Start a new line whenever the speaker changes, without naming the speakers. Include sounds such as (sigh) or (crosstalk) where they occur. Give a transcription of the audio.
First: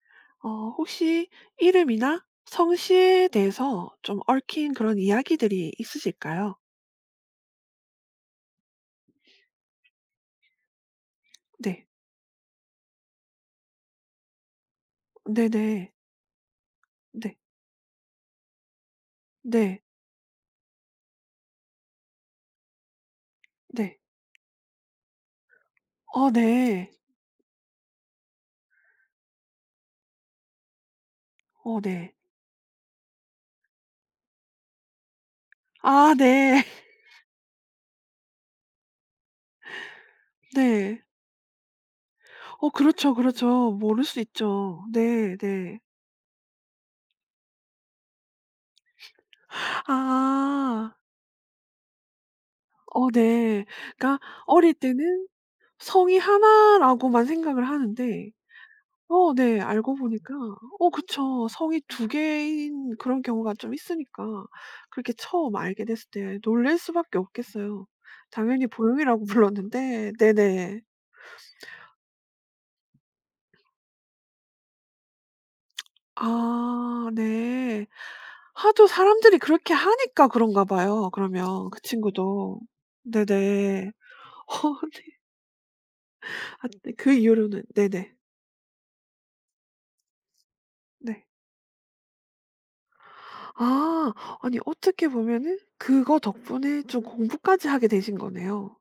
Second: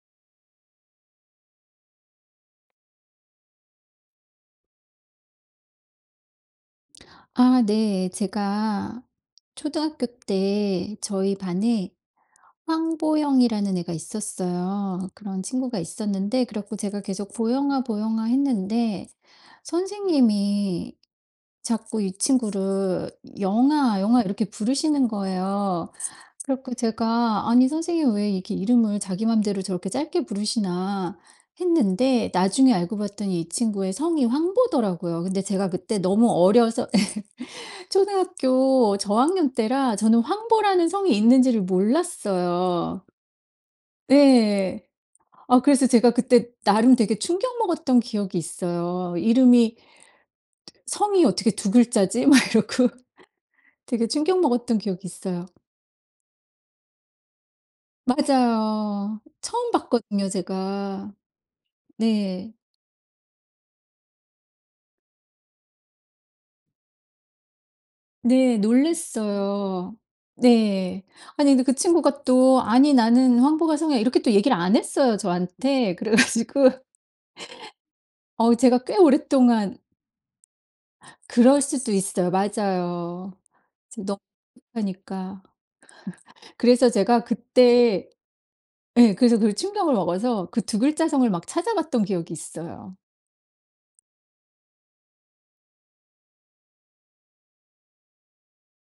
어 혹시 이름이나 성씨에 대해서 좀 얽힌 그런 이야기들이 있으실까요?
아 네. 제가 초등학교 때 저희
네.
반에 황보영이라는 애가 있었어요. 그런 친구가
네네.
있었는데 그래 가지고 제가 계속
네.
"보영아, 보영아." 했는데
네.
선생님이 자꾸 이 친구를 "영아,
네.
영아." 이렇게 부르시는 거예요.
아
그래 가지고
네.
제가 '아니 선생님은 왜 이렇게 이름을 자기 맘대로 저렇게 짧게 부르시나.'
어 네.
했는데 나중에 알고 봤더니 이 친구의 성이 황보더라고요. 근데 제가 그때
아
너무
네.
어려서 (laughs) 초등학교 저학년 때라 저는 황보라는
네.
성이 있는지를
어
몰랐어요.
그렇죠, 그렇죠. 모를 수 있죠.
예.
네.
아
네.
그래서 제가 그때 나름 되게 충격 먹었던 기억이 있어요. 이름이
아.
'성이 어떻게 2 글자지?' 막 이러고.
어 네.
되게
그러니까
충격
어릴
먹었던 기억이
때는
있어요.
성이 1 라고만 생각을 하는데
맞아요.
어 네.
처음
알고
봤거든요
보니까 어
제가.
그쵸. 성이 2
네.
개인 그런 경우가 좀 있으니까 그렇게 처음 알게 됐을 때 놀랄 수밖에 없겠어요.
네
당연히 보영이라고
놀랬어요.
불렀는데 네네.
네. 아니 근데 그 친구가 또 "아니. 나는 황보가 성이야." 이렇게 또 얘기를 안 했어요 저한테. 그래 가지고
아 네.
어 제가
하도
꽤
사람들이 그렇게
오랫동안
하니까 그런가 봐요.
그럴
그러면 그
수도 있어요.
친구도.
맞아요.
네네.
지금 너
어
(unintelligible)
아니
하니까 (laughs)
아
그래서
근데 그
제가
이후로는
그때
네네.
예 그래서 그 충격을 먹어서 그 2 글자
네.
성을 막 찾아봤던 기억이 있어요.
아. 아니 어떻게 보면은 그거 덕분에 좀 공부까지 하게 되신 거네요.